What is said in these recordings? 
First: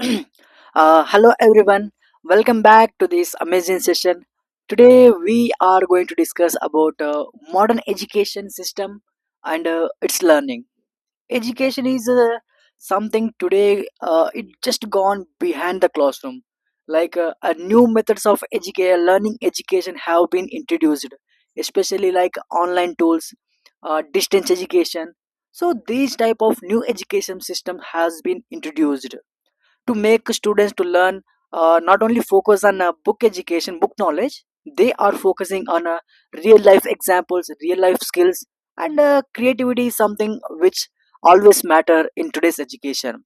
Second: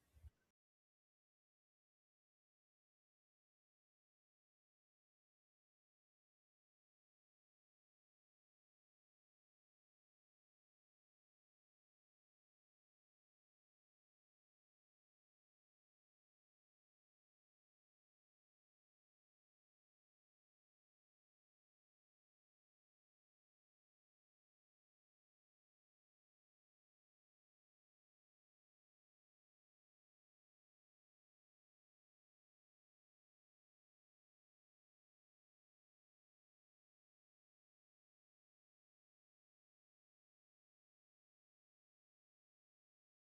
Hello everyone, welcome back to this amazing session. Today we are going to discuss about modern education system and its learning. Education is something today, it just gone behind the classroom. Like a new methods of education learning education have been introduced, especially like online tools, distance education. So these type of new education system has been introduced to make students to learn, not only focus on book education book knowledge. They are focusing on real life examples real life skills. And creativity is something which always matter in today's education.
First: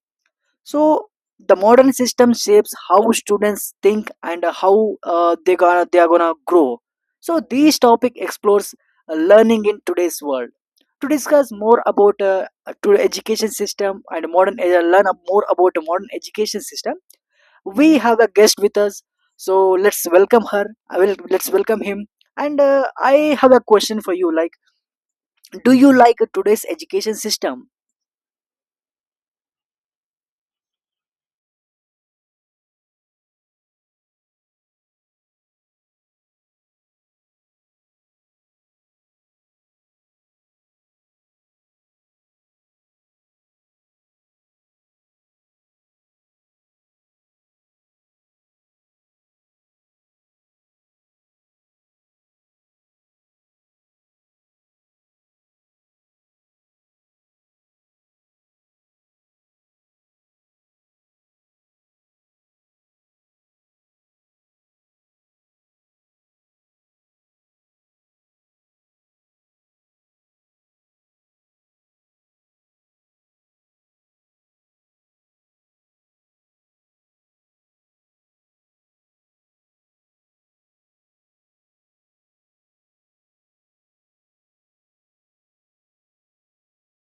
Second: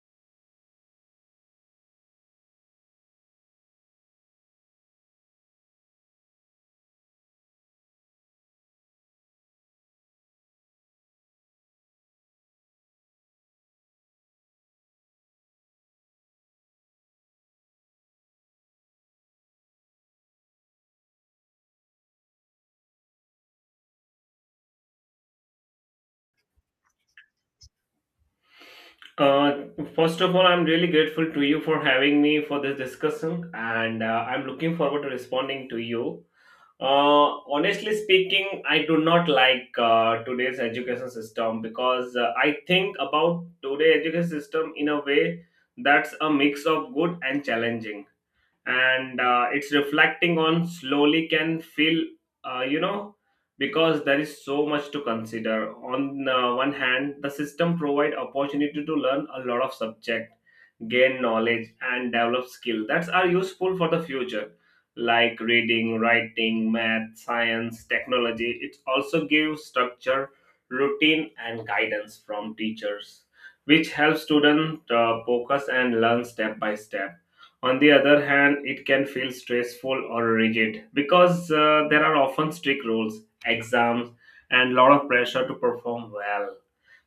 So the modern system shapes how students think and how they are gonna grow. So this topic explores learning in today's world. To discuss more about to education system and modern more about the modern education system, we have a guest with us. So let's welcome him. And I have a question for you. Like, do you like today's education system? Uh, First of all, I'm really grateful to you for having me for this discussion, and I'm looking forward to responding to you. Uh, Honestly speaking, I do not like today's education system because I think about today's education system in a way that's a mix of good and challenging, and it's reflecting on slowly can feel uh, you know because there is so much to consider. On one hand, the system provide opportunity to learn a lot of subject, gain knowledge, and develop skills that are useful for the future, like reading, writing, math, science, technology. It also gives structure, routine, and guidance from teachers, which helps students focus and learn step by step. On the other hand, it can feel stressful or rigid because there are often strict rules, exams, and lot of pressure to perform well,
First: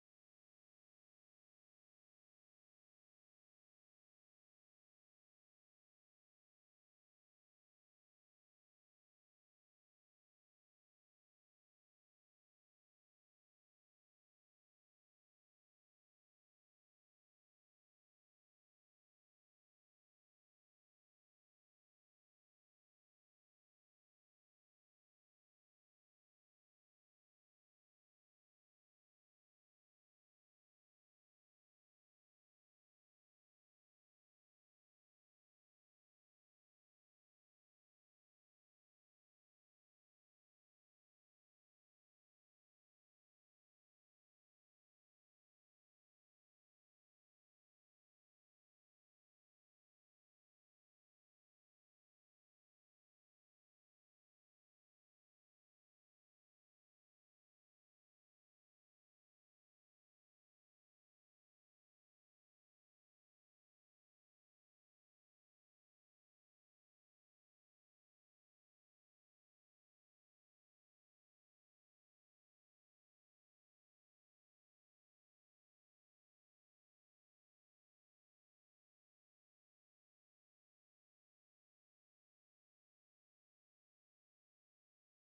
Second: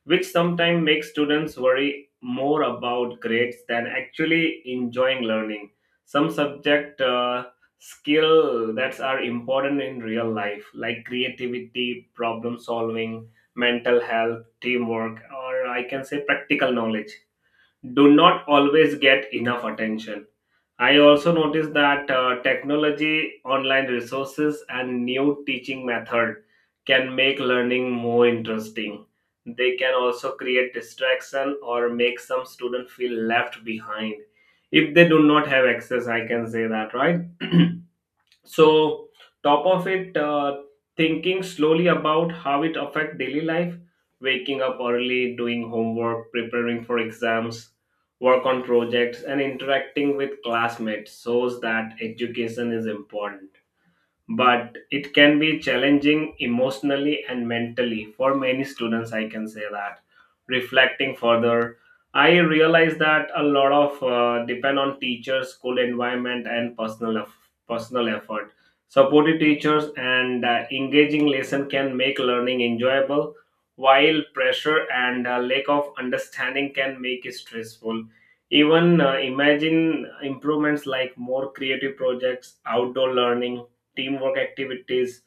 which sometimes makes students worry more about grades than actually enjoying learning. Some subject skill that are important in real life, like creativity, problem solving, mental health, teamwork, or I can say practical knowledge, do not always get enough attention. I also noticed that technology, online resources, and new teaching method can make learning more interesting. They can also create distraction or make some student feel left behind if they do not have access. I can say that, right? So top of it, thinking slowly about how it affect daily life, waking up early, doing homework, preparing for exams, work on projects, and interacting with classmates shows that education is important, but it can be challenging emotionally and mentally for many students. I can say that. Reflecting further, I realize that a lot of depend on teachers, school environment, and personal effort. Supportive teachers and engaging lesson can make learning enjoyable, while pressure and lack of understanding can make it stressful. Even imagine improvements like more creative projects, outdoor learning, teamwork activities,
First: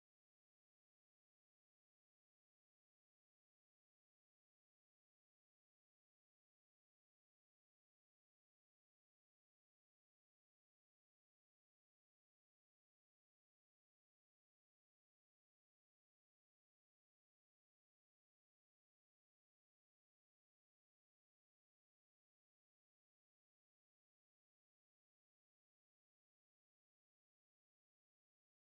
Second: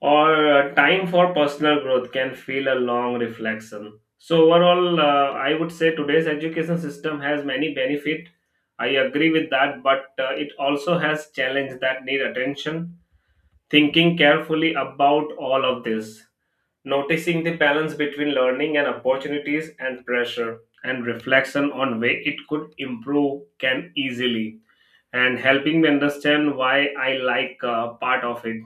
or time for personal growth can feel a long reflection. So overall, I would say today's education system has many benefits. I agree with that, but it also has challenges that need attention. Thinking carefully about all of this, noticing the balance between learning and opportunities and pressure, and reflection on way it could improve can easily and helping me understand why I like part of it,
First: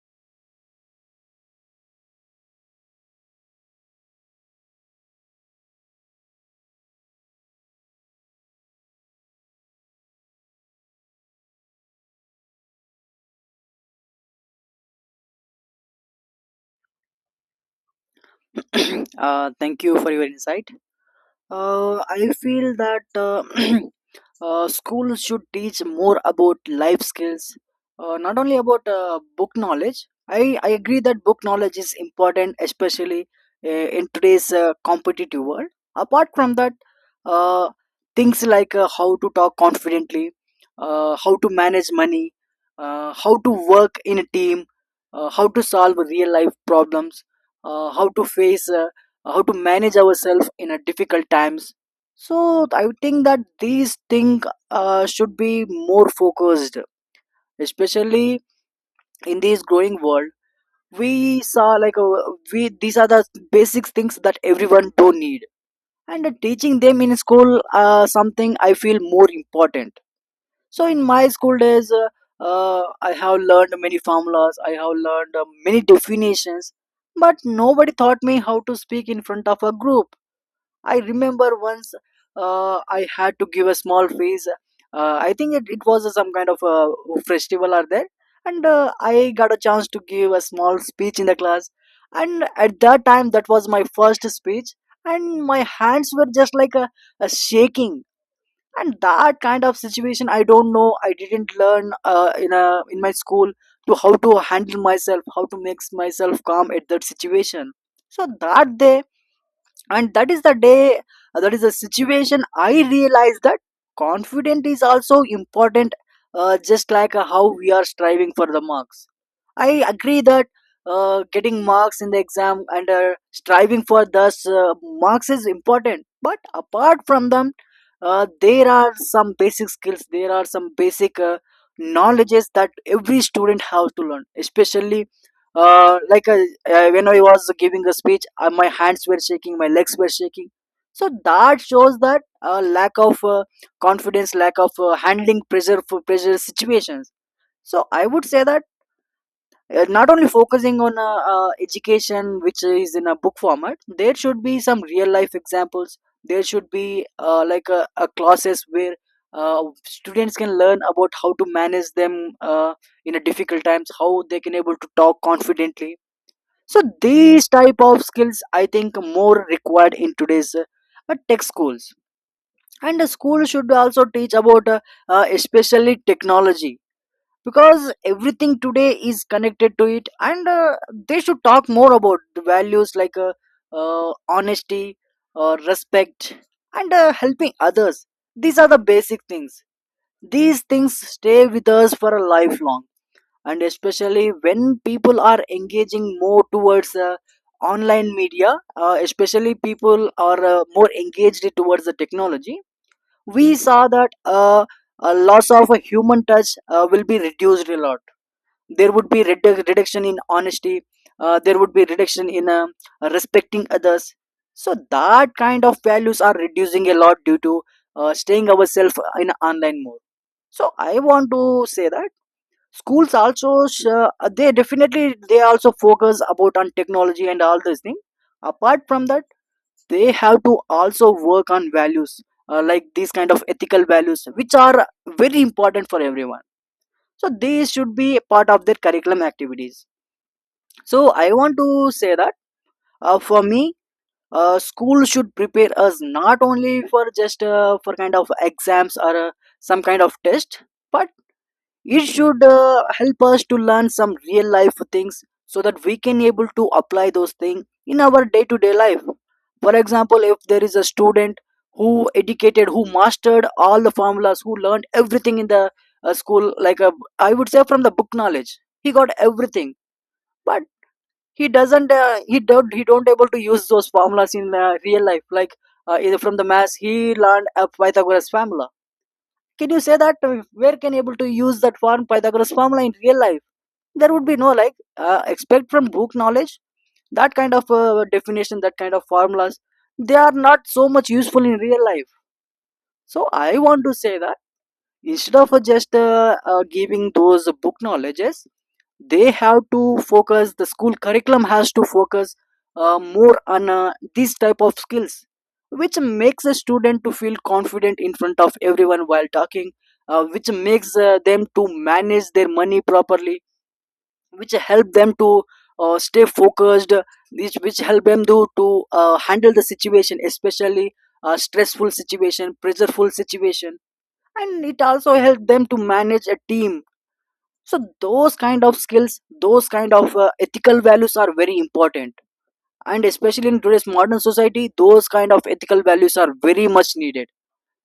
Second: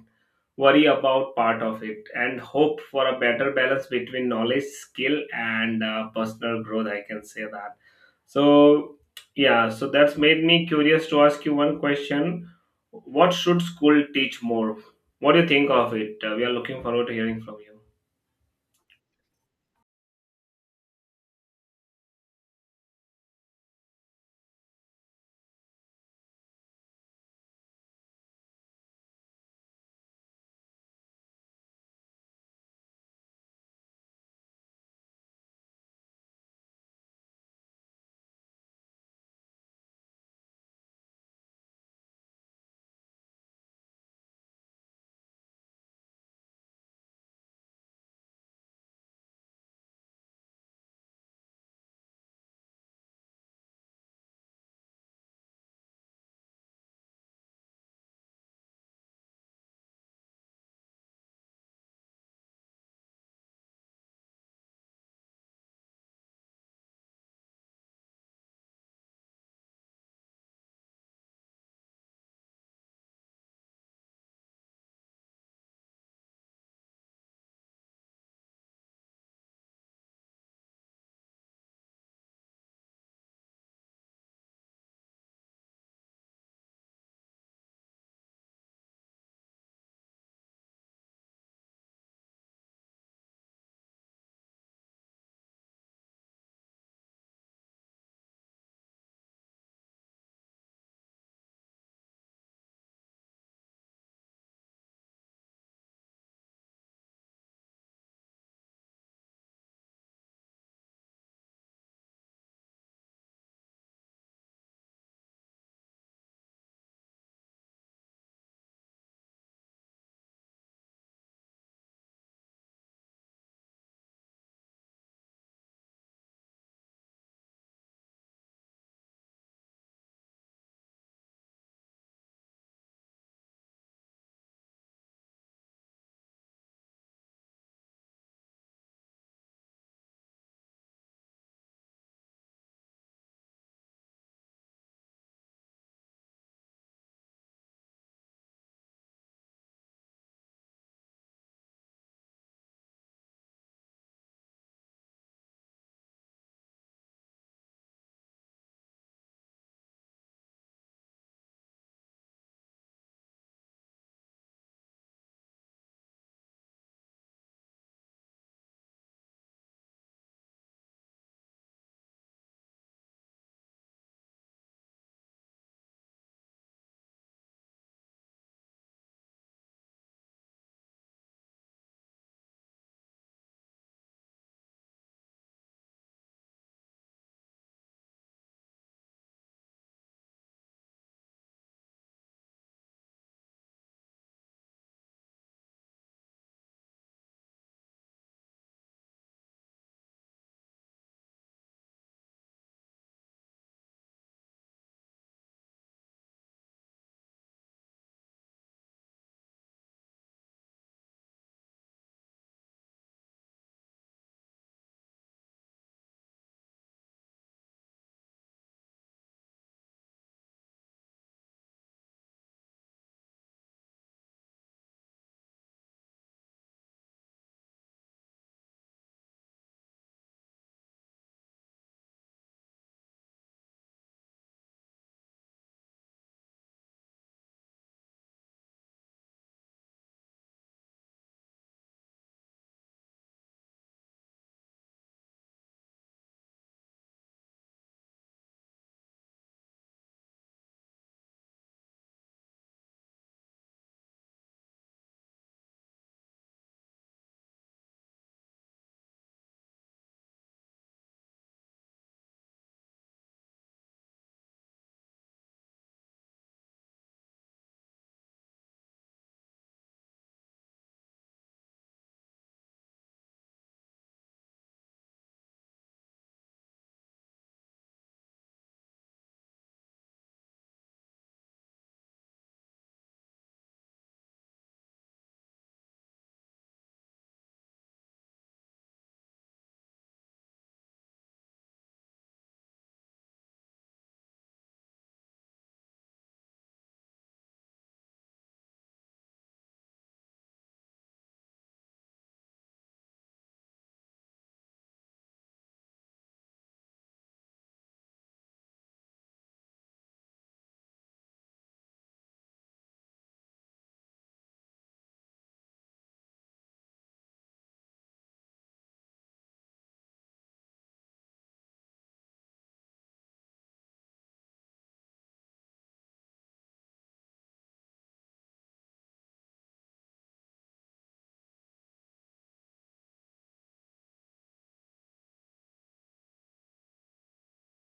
worry about part of it, and hope for a better balance between knowledge, skill, and personal growth. I can say that. So, yeah, so that's made me curious to ask you one question. What should school teach more? What do you think of it? We are looking forward to hearing from you. Thank you for your insight. I feel that schools should teach more about life skills, not only about book knowledge. I agree that book knowledge is important, especially in today's competitive world. Apart from that, uh, things like how to talk confidently, how to manage money, how to work in a team, how to solve real life problems, uh, how to face uh, how to manage ourselves in a difficult times. So I would think that these things should be more focused, especially in this growing world. We saw like uh, we these are the basic things that everyone don't need. And teaching them in school something I feel more important. So in my school days, I have learned many formulas, I have learned many definitions, but nobody taught me how to speak in front of a group. I remember once, I had to give a small face. I think it was some kind of a festival or there. And I got a chance to give a small speech in the class. And at that time, that was my first speech. And my hands were just like a shaking. And that kind of situation, I don't know. I didn't learn in a in my school to how to handle myself, how to make myself calm at that situation. So that is the day, that is the situation I realized that confident is also important, just like how we are striving for the marks. I agree that getting marks in the exam and striving for those marks is important, but apart from them, there are some basic skills, there are some basic knowledges that every student has to learn, especially uh, like uh, when I was giving a speech, my hands were shaking, my legs were shaking. So that shows that lack of confidence, lack of handling pressure for pressure situations. So I would say that not only focusing on education, which is in a book format, there should be some real life examples. There should be a classes where students can learn about how to manage them in a difficult times, how they can able to talk confidently. So these type of skills I think more required in today's tech schools. And the school should also teach about especially technology, because everything today is connected to it. And they should talk more about the values, like uh, honesty, respect, and helping others. These are the basic things. These things stay with us for a lifelong. And especially when people are engaging more towards online media, especially people are more engaged towards the technology, we saw that a loss of a human touch will be reduced a lot. There would be reduction in honesty, there would be reduction in respecting others. So that kind of values are reducing a lot due to staying ourselves in online mode. So I want to say that schools also they definitely they also focus about on technology and all this thing. Apart from that, they have to also work on values, like these kind of ethical values, which are very important for everyone. So they should be a part of their curriculum activities. So I want to say that, for me, school should prepare us not only for just for kind of exams or some kind of test, but it should help us to learn some real life things, so that we can able to apply those things in our day to day life. For example, if there is a student who educated, who mastered all the formulas, who learned everything in the school, I would say from the book knowledge, he got everything, but he don't able to use those formulas in real life. Like either from the mass, he learned a Pythagoras formula. Can you say that where can you able to use that form Pythagoras formula in real life? There would be no, like expect from book knowledge, that kind of definition, that kind of formulas, they are not so much useful in real life. So I want to say that instead of just giving those book knowledges, they have to focus, the school curriculum has to focus more on these type of skills, which makes a student to feel confident in front of everyone while talking, which makes them to manage their money properly, which help them to stay focused, which help them to handle the situation, especially a stressful situation, pressureful situation, and it also help them to manage a team. So those kind of skills, those kind of ethical values are very important. And especially in today's modern society, those kind of ethical values are very much needed,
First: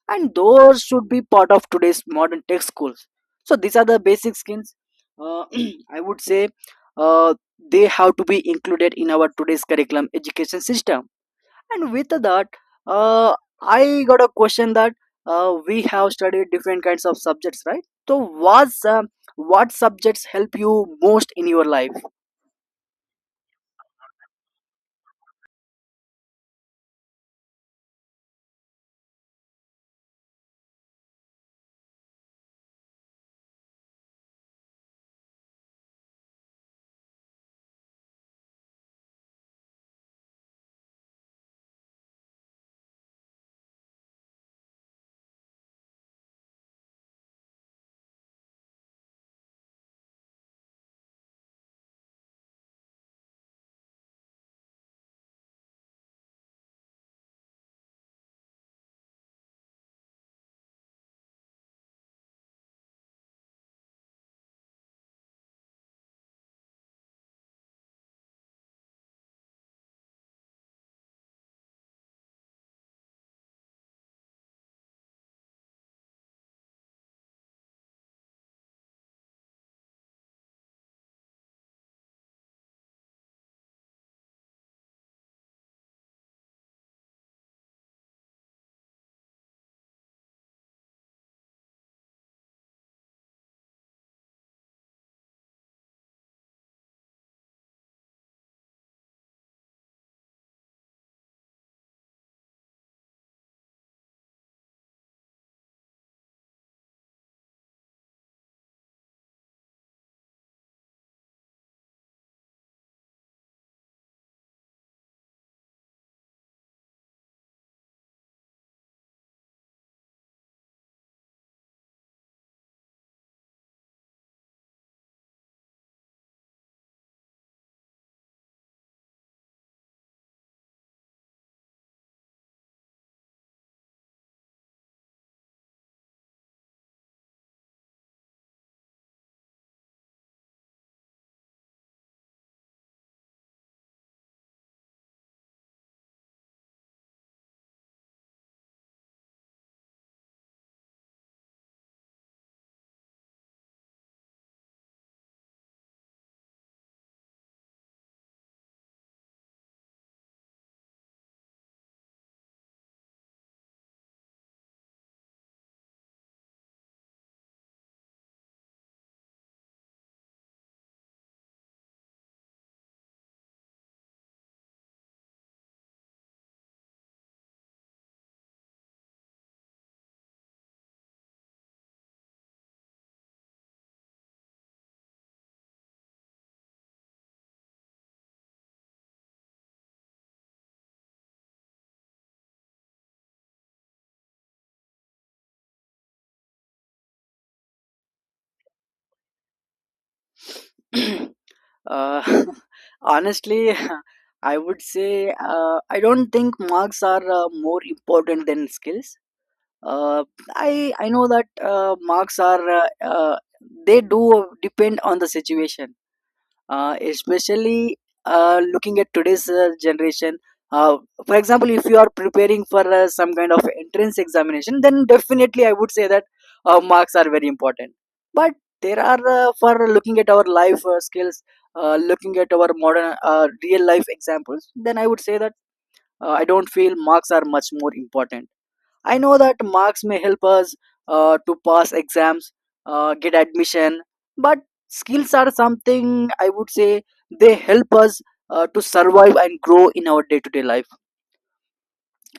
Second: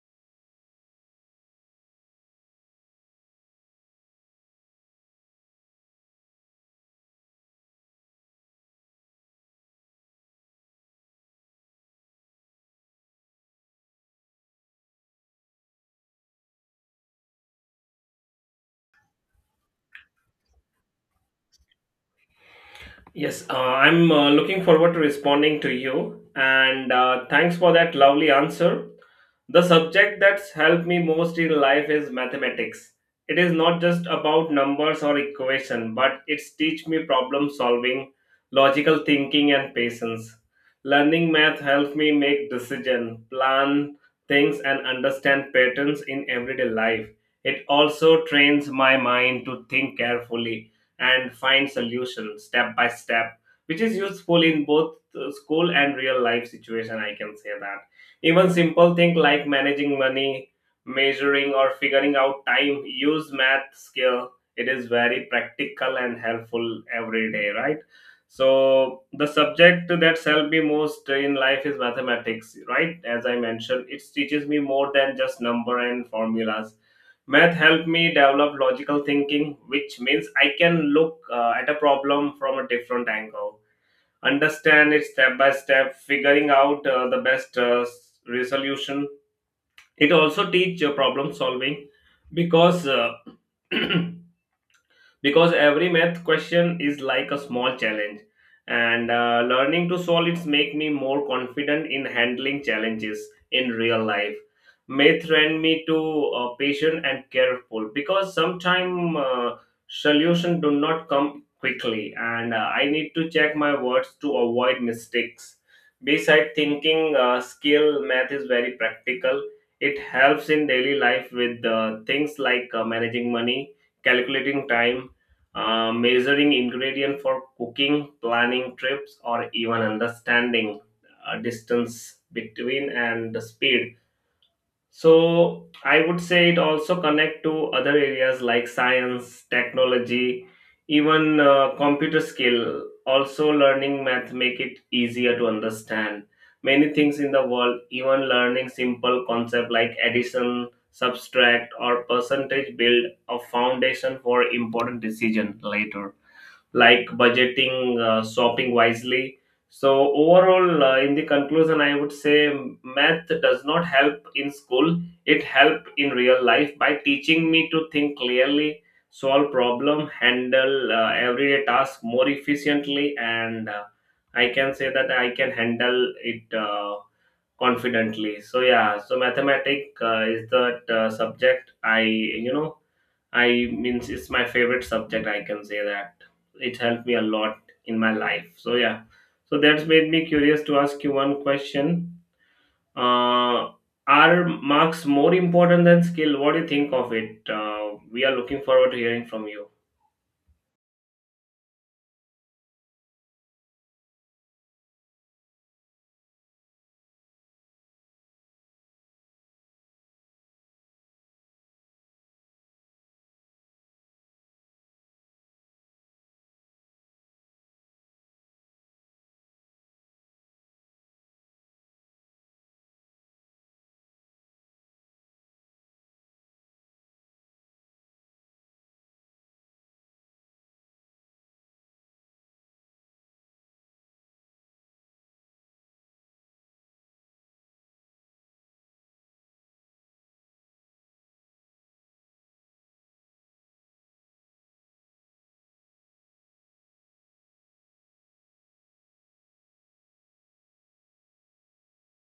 and those should be part of today's modern tech schools. So these are the basic skills, uh, I would say uh, they have to be included in our today's curriculum education system. And with that, uh, I got a question that, we have studied different kinds of subjects, right? So, was what subjects help you most in your life? Yes, I'm looking forward to responding to you, and thanks for that lovely answer. The subject that's helped me most in life is mathematics. It is not just about numbers or equation, but it's teach me problem solving, logical thinking, and patience. Learning math helps me make decision, plan things, and understand patterns in everyday life. It also trains my mind to think carefully and find solutions step by step, which is useful in both school and real life situation. I can say that. Even simple things like managing money, measuring, or figuring out time use math skill. It is very practical and helpful every day, right? So the subject that helped me most in life is mathematics, right? As I mentioned, it teaches me more than just number and formulas. Math helped me develop logical thinking, which means I can look at a problem from a different angle, understand it step by step, figuring out the best resolution. It also teach problem solving because because every math question is like a small challenge, and learning to solve it make me more confident in handling challenges in real life. Math train me to patient and careful because sometimes solution do not come quickly, and I need to check my words to avoid mistakes. Beside thinking skill, math is very practical. It helps in daily life with things like managing money, calculating time, measuring ingredient for cooking, planning trips, or even understanding distance between and the speed. So I would say it also connect to other areas like science, technology, even computer skill. Also, learning math make it easier to understand many things in the world. Even learning simple concept like addition, subtract, or percentage build a foundation for important decision later, like budgeting, shopping wisely. So overall, in the conclusion, I would say math does not help in school, it help in real life by teaching me to think clearly, solve problem, handle everyday task more efficiently, and I can say that I can handle it confidently. So yeah, so mathematic is the subject I I means, it's my favorite subject. I can say that. It helped me a lot in my life. So yeah, so that's made me curious to ask you one question. Uh, are marks more important than skill? What do you think of it? We are looking forward to hearing from you. uh, Honestly, I would say I don't think marks are more important than skills. Uh, I know that marks are they do depend on the situation, especially looking at today's generation. uh, for example, if you are preparing for some kind of entrance examination, then definitely I would say that marks are very important. But there are for looking at our life skills, looking at our modern real life examples, then I would say that I don't feel marks are much more important. I know that marks may help us to pass exams, get admission, but skills are something, I would say they help us to survive and grow in our day to day life.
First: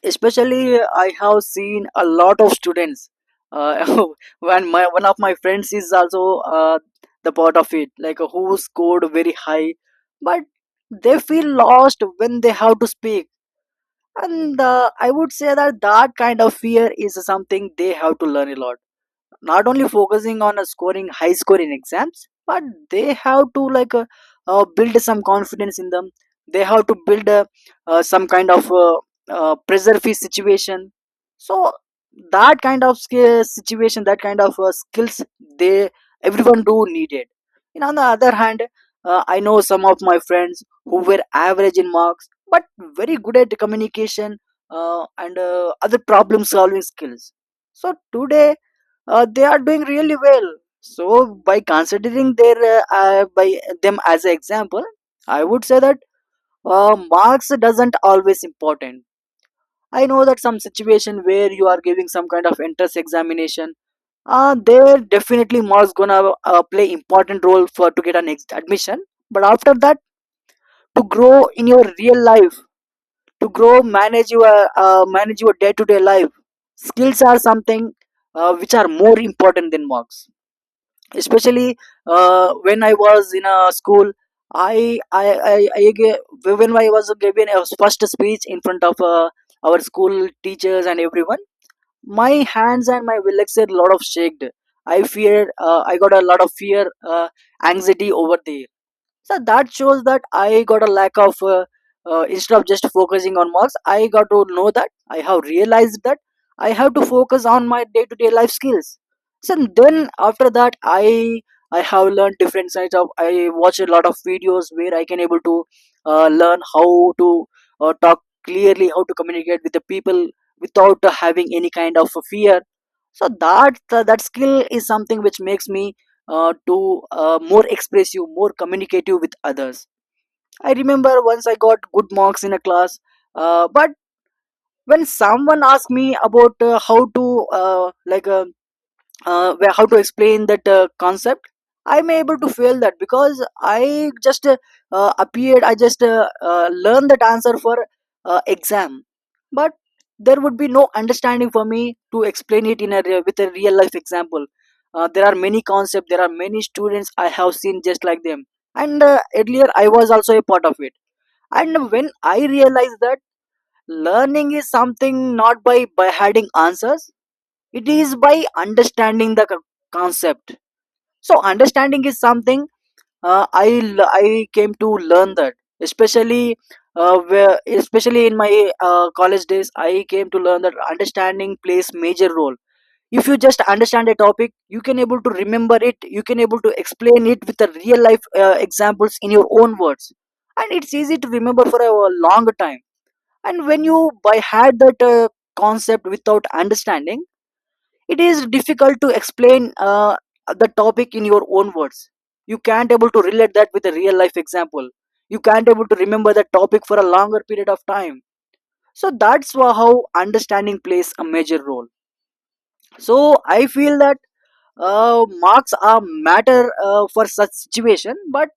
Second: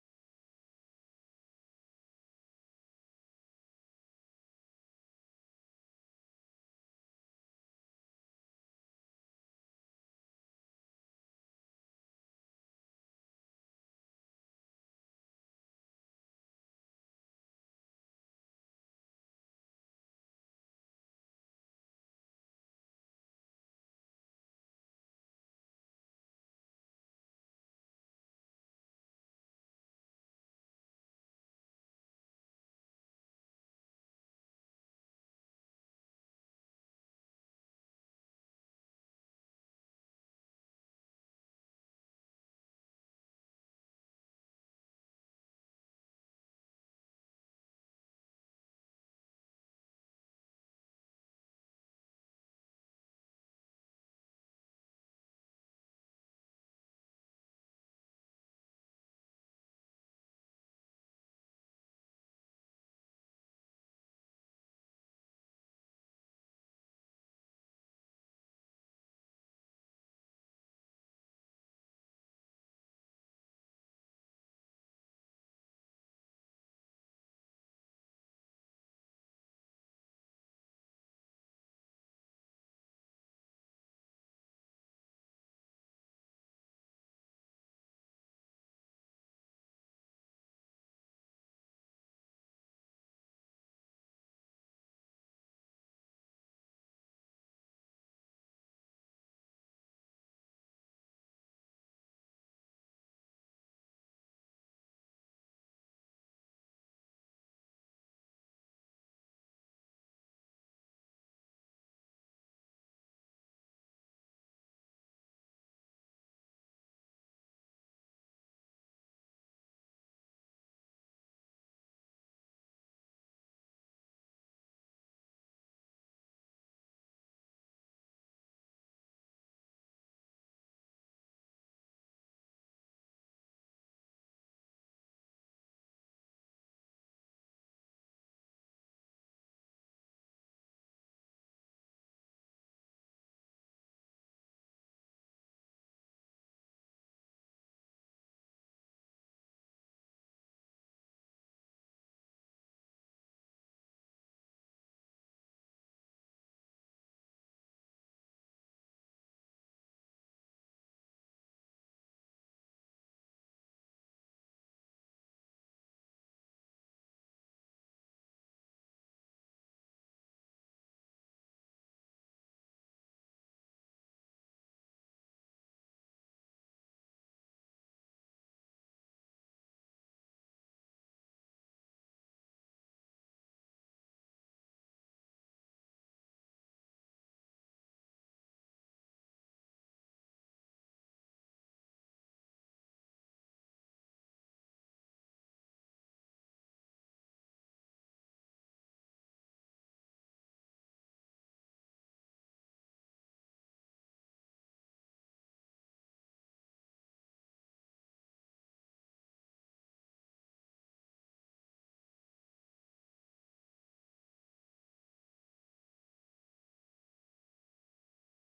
Especially, I have seen a lot of students. Uh, when my one of my friends is also the part of it, like who scored very high, but they feel lost when they have to speak and I would say that that kind of fear is something they have to learn a lot, not only focusing on scoring high score in exams, but they have to like build some confidence in them. They have to build some kind of pressure free situation. So that kind of skill situation, that kind of skills they everyone do needed. And on the other hand, I know some of my friends who were average in marks but very good at communication and other problem solving skills. So today they are doing really well. So by considering their by them as an example, I would say that marks doesn't always important. I know that some situation where you are giving some kind of entrance examination, there definitely marks gonna play important role for to get an admission. But after that, to grow in your real life, to grow manage your day to day life, skills are something which are more important than marks. Especially when I was in a school, i i when I was giving a first speech in front of our school teachers and everyone, my hands and my legs are a lot of shaked. I fear, I got a lot of fear, anxiety over there. So that shows that I got a lack of instead of just focusing on marks, I got to know that, I have realized that I have to focus on my day to day life skills. So then after that, I have learned different sides of, I watch a lot of videos where I can able to learn how to talk clearly, how to communicate with the people without having any kind of fear. So that that skill is something which makes me to more expressive, more communicative with others. I remember once I got good marks in a class, but when someone asked me about how to uh, like uh, how to explain that concept, I'm able to feel that because I just appeared, I just learned that answer for exam. But there would be no understanding for me to explain it in a with a real life example. There are many concepts, there are many students I have seen just like them, and earlier I was also a part of it. And when I realized that learning is something not by hiding answers, it is by understanding the concept. So understanding is something I l- I came to learn that. Especially especially in my college days, I came to learn that understanding plays major role. If you just understand a topic, you can able to remember it, you can able to explain it with the real life examples in your own words, and it's easy to remember for a long time. And when you by had that concept without understanding, it is difficult to explain the topic in your own words. You can't able to relate that with a real life example. You can't able to remember the topic for a longer period of time. So that's how understanding plays a major role. So I feel that marks are matter for such situation, but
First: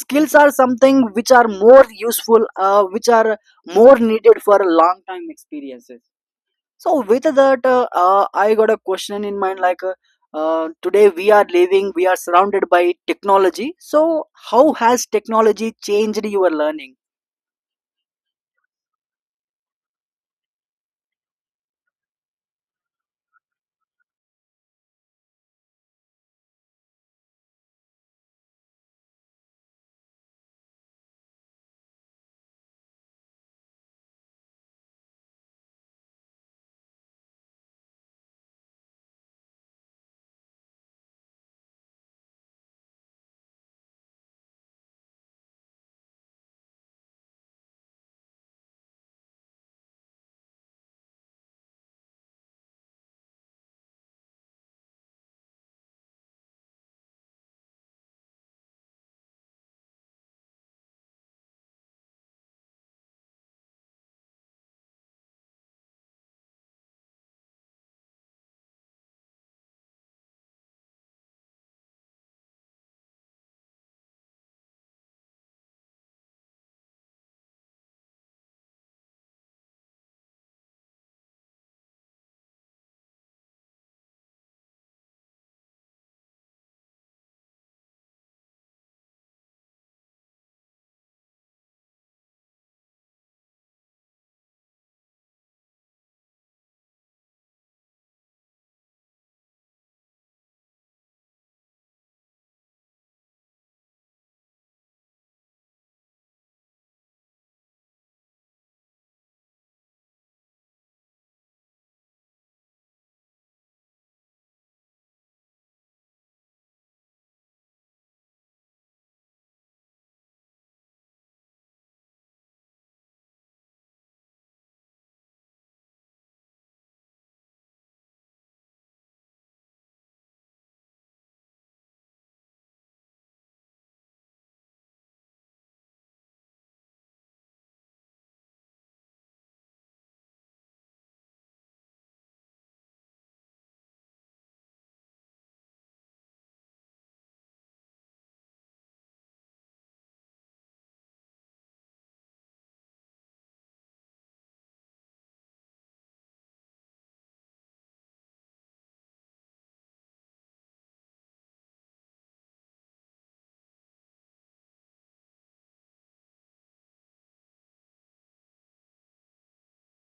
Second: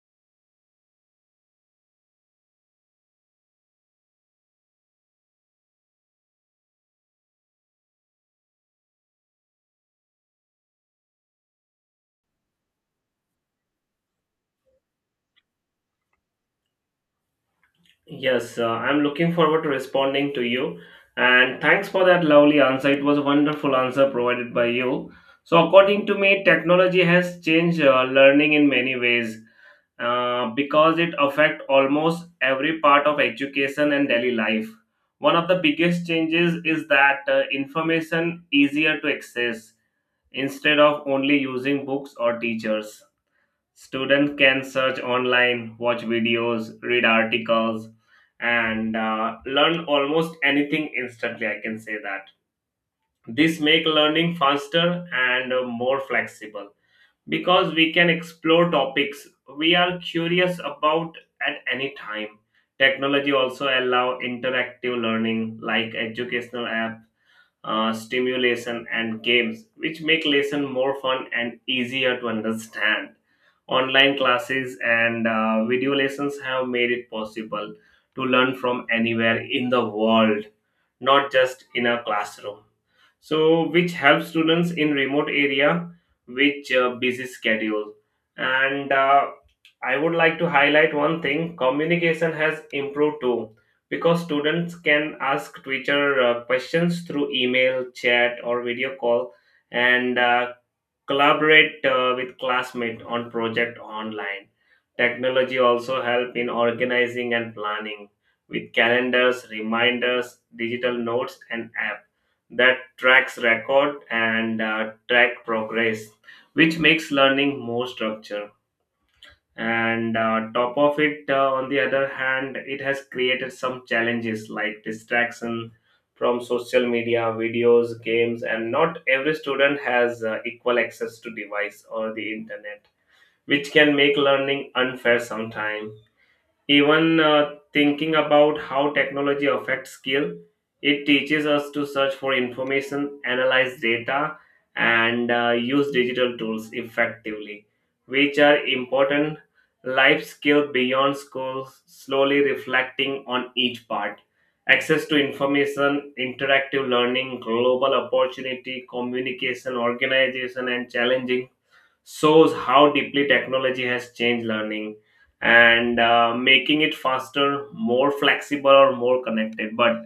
skills are something which are more useful, which are more needed for a long time experiences. So with that, I got a question in mind. Today, we are living, we are surrounded by technology. So how has technology changed your learning? Yes, I'm looking forward to responding to you. And thanks for that lovely answer. It was a wonderful answer provided by you. So according to me, technology has changed learning in many ways because it affects almost every part of education and daily life. One of the biggest changes is that information easier to access instead of only using books or teachers. Student can search online, watch videos, read articles, and learn almost anything instantly. I can say that this make learning faster and more flexible because we can explore topics we are curious about at any time. Technology also allow interactive learning like educational app, stimulation, and games, which make lesson more fun and easier to understand. Online classes and video lessons have made it possible to learn from anywhere in the world, not just in a classroom, so which helps students in remote area, which busy schedule. And I would like to highlight one thing: communication has improved too, because students can ask teacher questions through email, chat, or video call, and collaborate with classmates on project online. Technology also help in organizing and planning with calendars, reminders, digital notes, and app that tracks record and track progress, which makes learning more structured. And top of it, on the other hand, it has created some challenges like distraction from social media, videos, games, and not every student has equal access to device or the internet, which can make learning unfair sometimes. Even thinking about how technology affects skill, it teaches us to search for information, analyze data, and use digital tools effectively, which are important life skill beyond school, slowly reflecting on each part. Access to information, interactive learning, global opportunity, communication, organization, and challenging shows how deeply technology has changed learning and making it faster, more flexible, or more connected, but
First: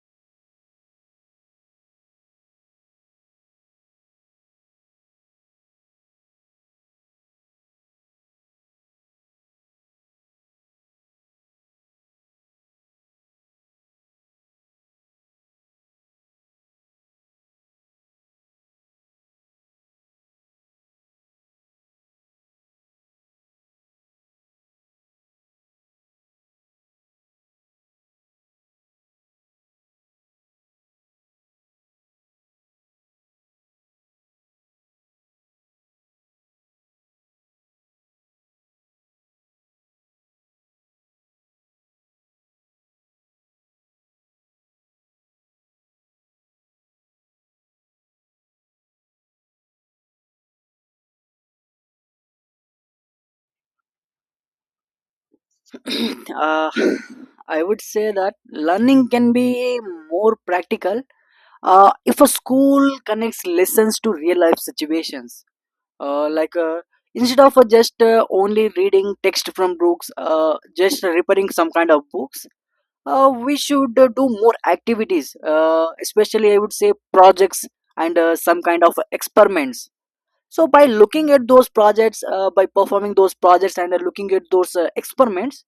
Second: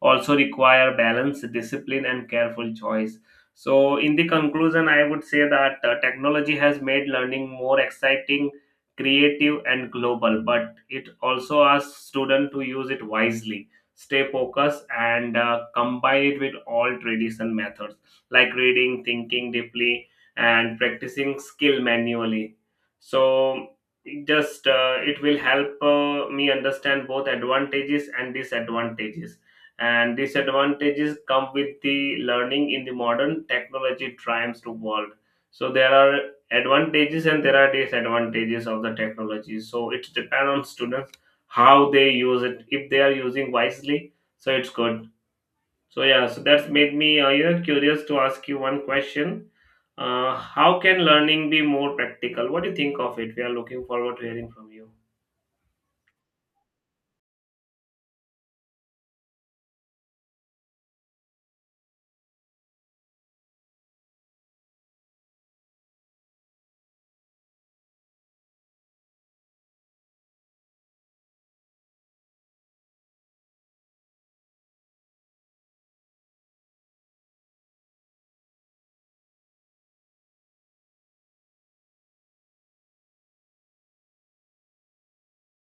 also require balance, discipline, and careful choice. So in the conclusion, I would say that technology has made learning more exciting, creative, and global, but it also asks students to use it wisely, stay focused, and combine it with all tradition methods like reading, thinking deeply, and practicing skill manually. So it just it will help me understand both advantages and disadvantages come with the learning in the modern technology triumphs to world. So there are advantages and there are disadvantages of the technology, so it depends on students how they use it. If they are using wisely, so it's good. So yeah, so that's made me curious to ask you one question. How can learning be more practical? What do you think of it? We are looking forward to hearing from you. uh, I would say that learning can be more practical if a school connects lessons to real life situations, uh, like uh, instead of just only reading text from books, just repairing some kind of books, we should do more activities. Especially I would say projects and some kind of experiments. So by looking at those projects, by performing those projects and looking at those experiments,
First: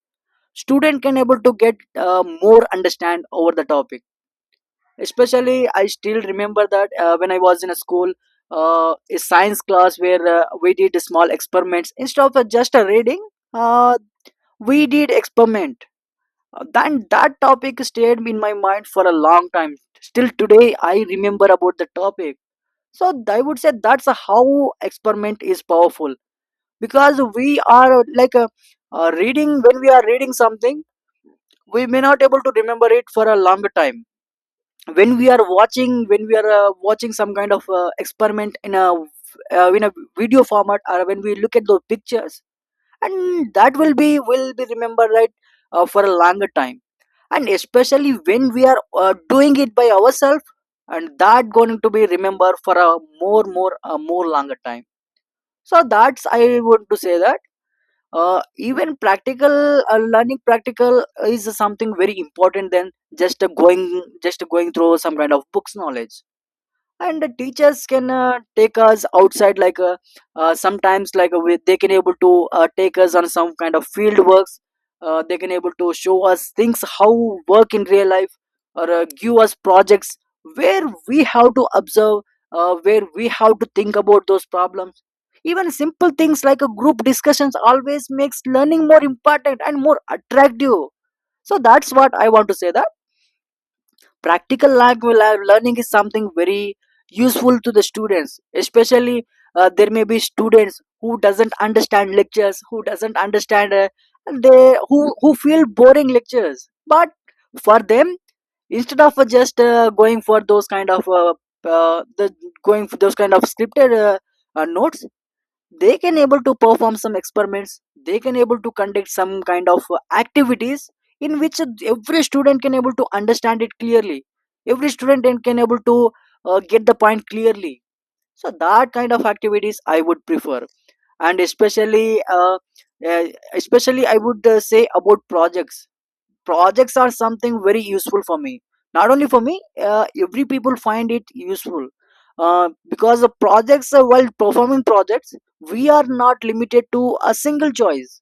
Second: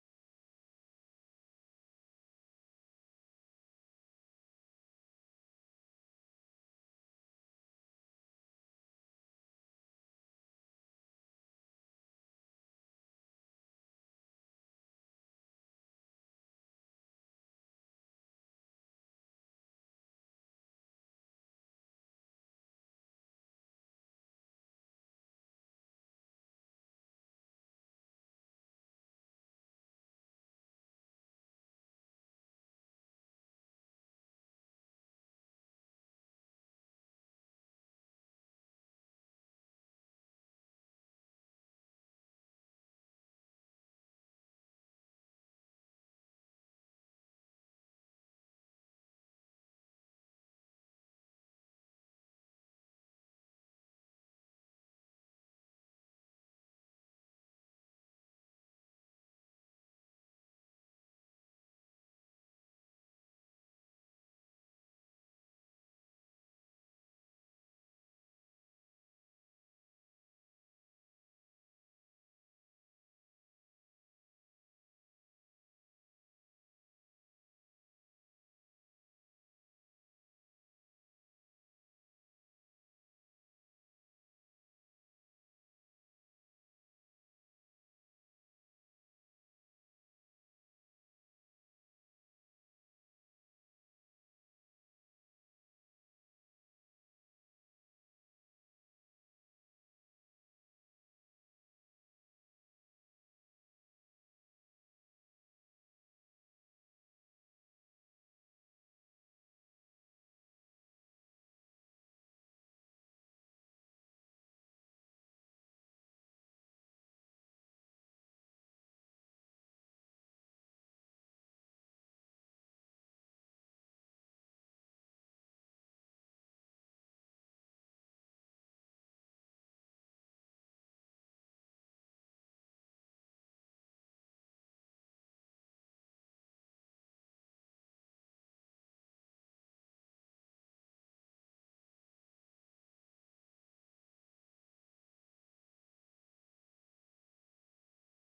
student can able to get more understand over the topic. Especially I still remember that when I was in a school, a science class where we did small experiments instead of just a reading. uh, we did experiment. Then that topic stayed in my mind for a long time. Still today, I remember about the topic. So I would say that's how experiment is powerful, because we are like reading when we are reading something, we may not able to remember it for a longer time. When we are watching, when we are watching some kind of experiment in a uh, in a video format, or when we look at those pictures, and that will be remembered right for a longer time. And especially when we are doing it by ourselves, and that going to be remembered for a more longer time. So that's I want to say that uh, even practical learning practical is something very important than just going just going through some kind of books knowledge. And the teachers can take us outside, like sometimes they can able to take us on some kind of field works. They can able to show us things how work in real life, or give us projects where we have to observe, where we have to think about those problems. Even simple things like a group discussions always makes learning more important and more attractive. So that's what I want to say, that practical language learning is something very useful to the students. Especially there may be students who doesn't understand lectures, who doesn't understand and they who feel boring lectures. But for them, instead of just going for those kind of the going for those kind of scripted notes, they can able to perform some experiments, they can able to conduct some kind of activities, in which every student can able to understand it clearly, every student can able to get the point clearly. So that kind of activities I would prefer. And especially, uh, uh, especially I would say about projects. Projects are something very useful for me, not only for me. Every people find it useful, because the projects, while performing projects, we are not limited to a single choice.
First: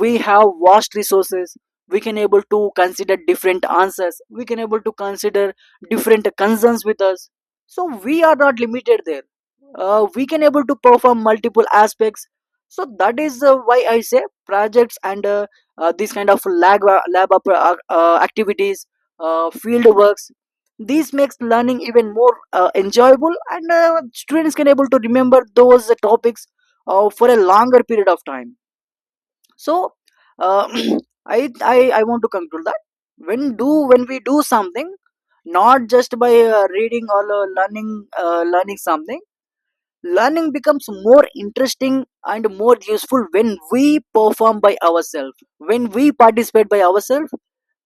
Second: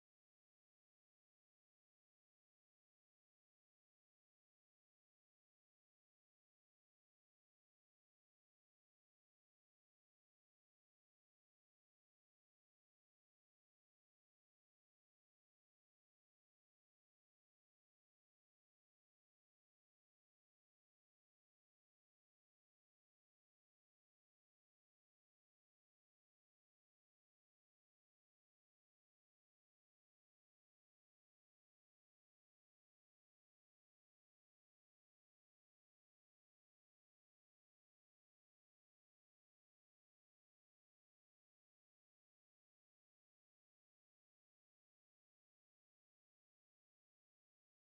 We have vast resources. We can able to consider different answers, we can able to consider different concerns with us. So we are not limited there. We can able to perform multiple aspects. So that is why I say projects and this kind of lab activities, field works. This makes learning even more enjoyable, and students can able to remember those topics for a longer period of time. So uh, I, I want to conclude that when we do something, not just by reading or learning something, learning becomes more interesting and more useful when we perform by ourselves, when we participate by ourselves.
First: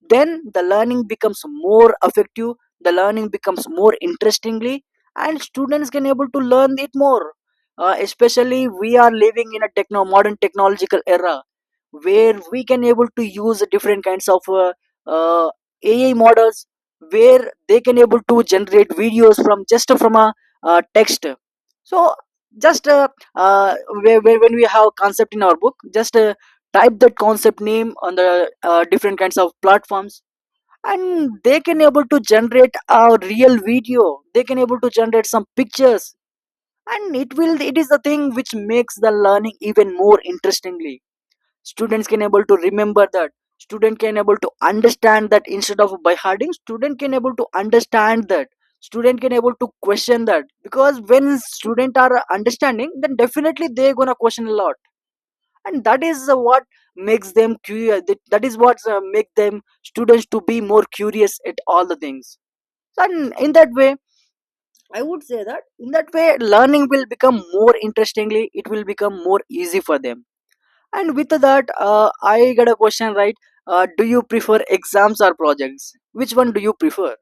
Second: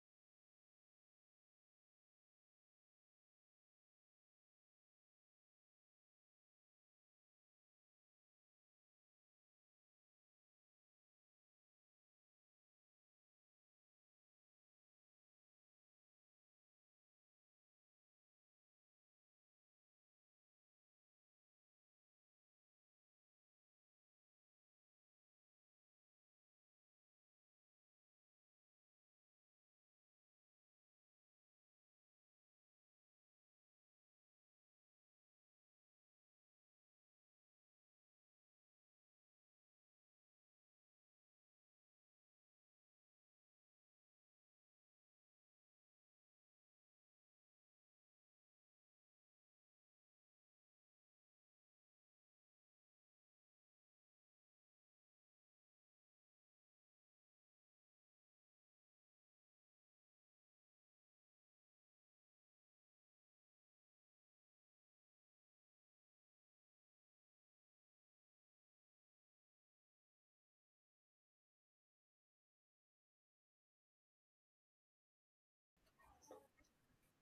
Then the learning becomes more effective, the learning becomes more interestingly, and students can able to learn it more. Especially we are living in a techno modern technological era, where we can able to use different kinds of uh, AI models, where they can able to generate videos from just from a text. So just uh, uh, when we have concept in our book, just type that concept name on the different kinds of platforms, and they can able to generate a real video, they can able to generate some pictures. And it is the thing which makes the learning even more interestingly. Students can able to remember that, student can able to understand that instead of by harding, student can able to understand that, student can able to question that, because when student are understanding, then definitely they gonna question a lot. And that is what makes them curious. That is what make them students to be more curious at all the things. And in that way, I would say that in that way learning will become more interestingly, it will become more easy for them. And with that, I got a question, right? Do you prefer exams or projects? Which one do you prefer?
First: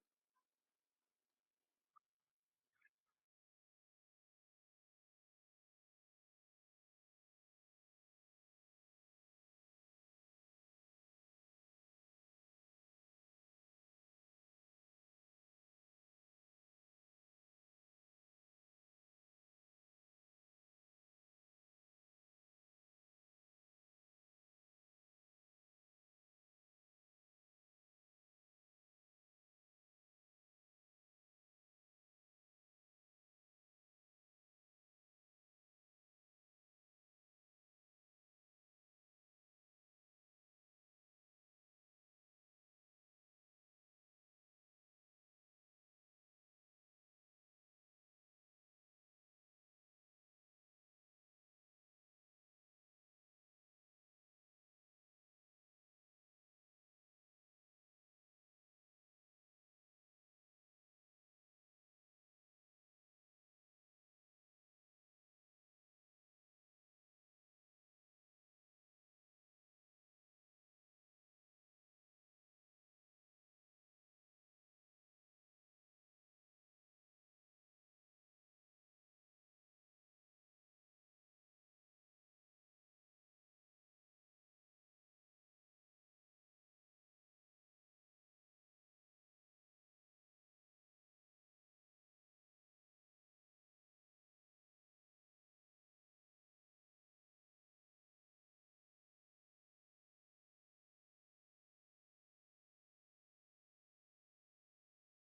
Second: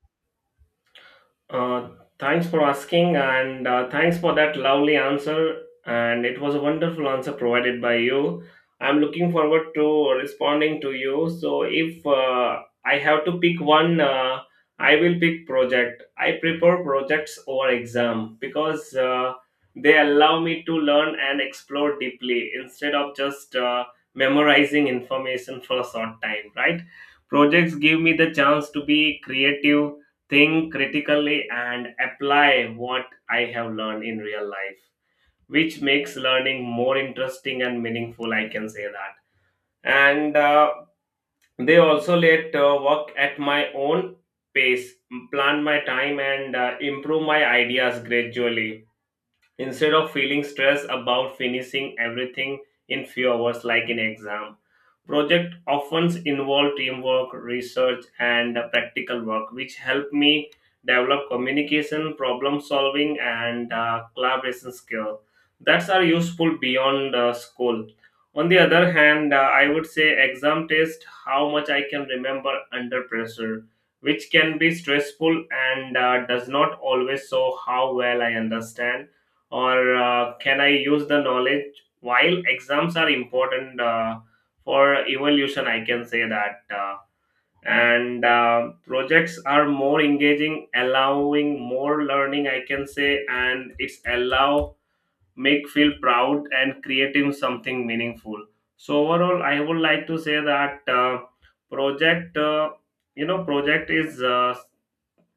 Uh, Thanks for asking, and thanks for that lovely answer. And it was a wonderful answer provided by you. I'm looking forward to responding to you. So if I have to pick one, I will pick project. I prefer projects over exam because they allow me to learn and explore deeply instead of just memorizing information for a short time, right? Projects give me the chance to be creative, think critically, and apply what I have learned in real life, which makes learning more interesting and meaningful. I can say that. And they also let work at my own pace, plan my time, and improve my ideas gradually instead of feeling stressed about finishing everything in few hours like in exam. Project often involve teamwork, research, and practical work, which help me develop communication, problem solving, and collaboration skill that are useful beyond school. On the other hand, I would say exam test how much I can remember under pressure, which can be stressful and does not always show how well I understand or can I use the knowledge. While exams are important for evolution, I can say that. And projects are more engaging, allowing more learning, I can say, and it's allow make feel proud and creating something meaningful. So overall, I would like to say that project project is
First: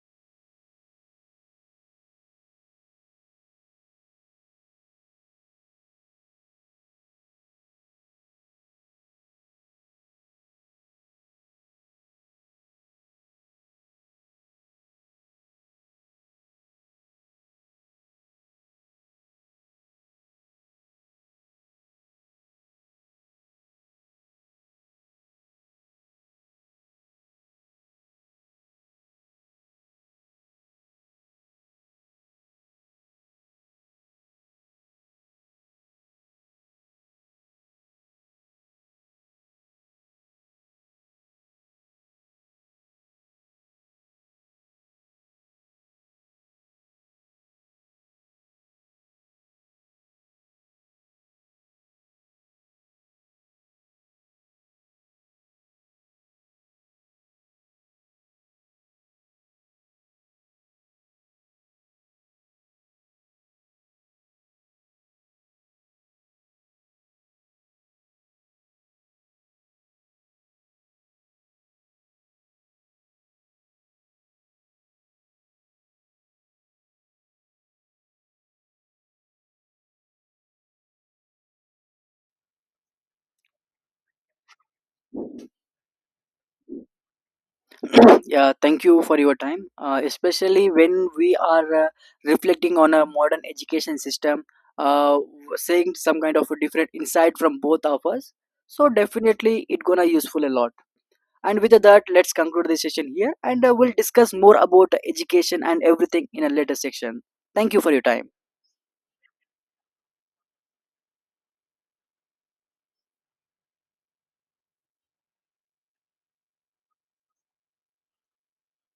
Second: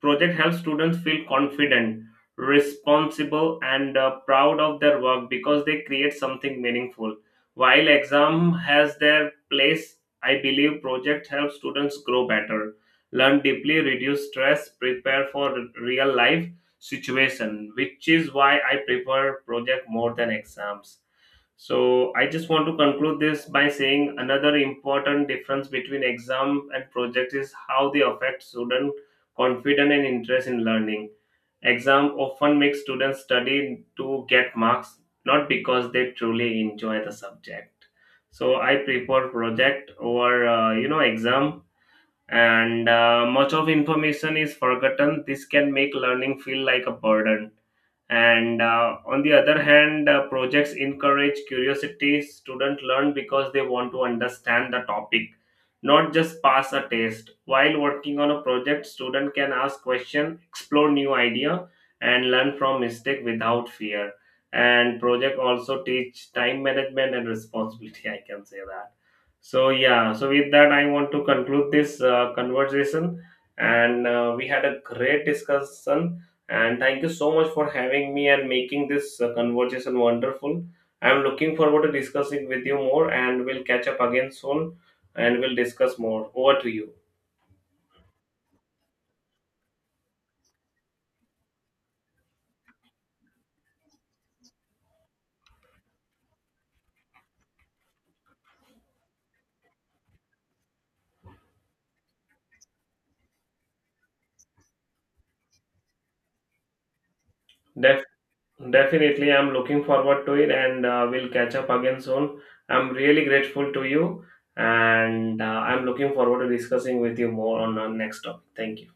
project helps students feel confident, responsible, and proud of their work because they create something meaningful. While exam has their place, I believe project helps students grow better, learn deeply, reduce stress, prepare for real life situation, which is why I prefer project more than exams. So I just want to conclude this by saying another important difference between exam and project is how they affect student confident and interest in learning. Exam often make students study to get marks, not because they truly enjoy the subject. So I prefer project over exam, and much of information is forgotten. This can make learning feel like a burden. And on the other hand, projects encourage curiosity. Students learn because they want to understand the topic, not just pass a test. While working on a project, student can ask questions, explore new idea, and learn from mistake without fear. And project also teach time management and responsibility. I can say that. So yeah, so with that, I want to conclude this conversation, and we had a great discussion. And thank you so much for having me and making this conversation wonderful. I'm looking forward to discussing with you more, and we'll catch up again soon, and we'll discuss more. Over to you. Yeah, thank you for your time. Especially when we are reflecting on a modern education system, uh, saying some kind of a different insight from both of us. So definitely, it gonna useful a lot. And with that, let's conclude this session here, and we'll discuss more about education and everything in a later section. Thank you for your Def- time. Definitely, I'm looking forward to it, and we'll catch up again soon. I'm really grateful to you, and I'm looking forward to discussing with you more on our next topic. Thank you.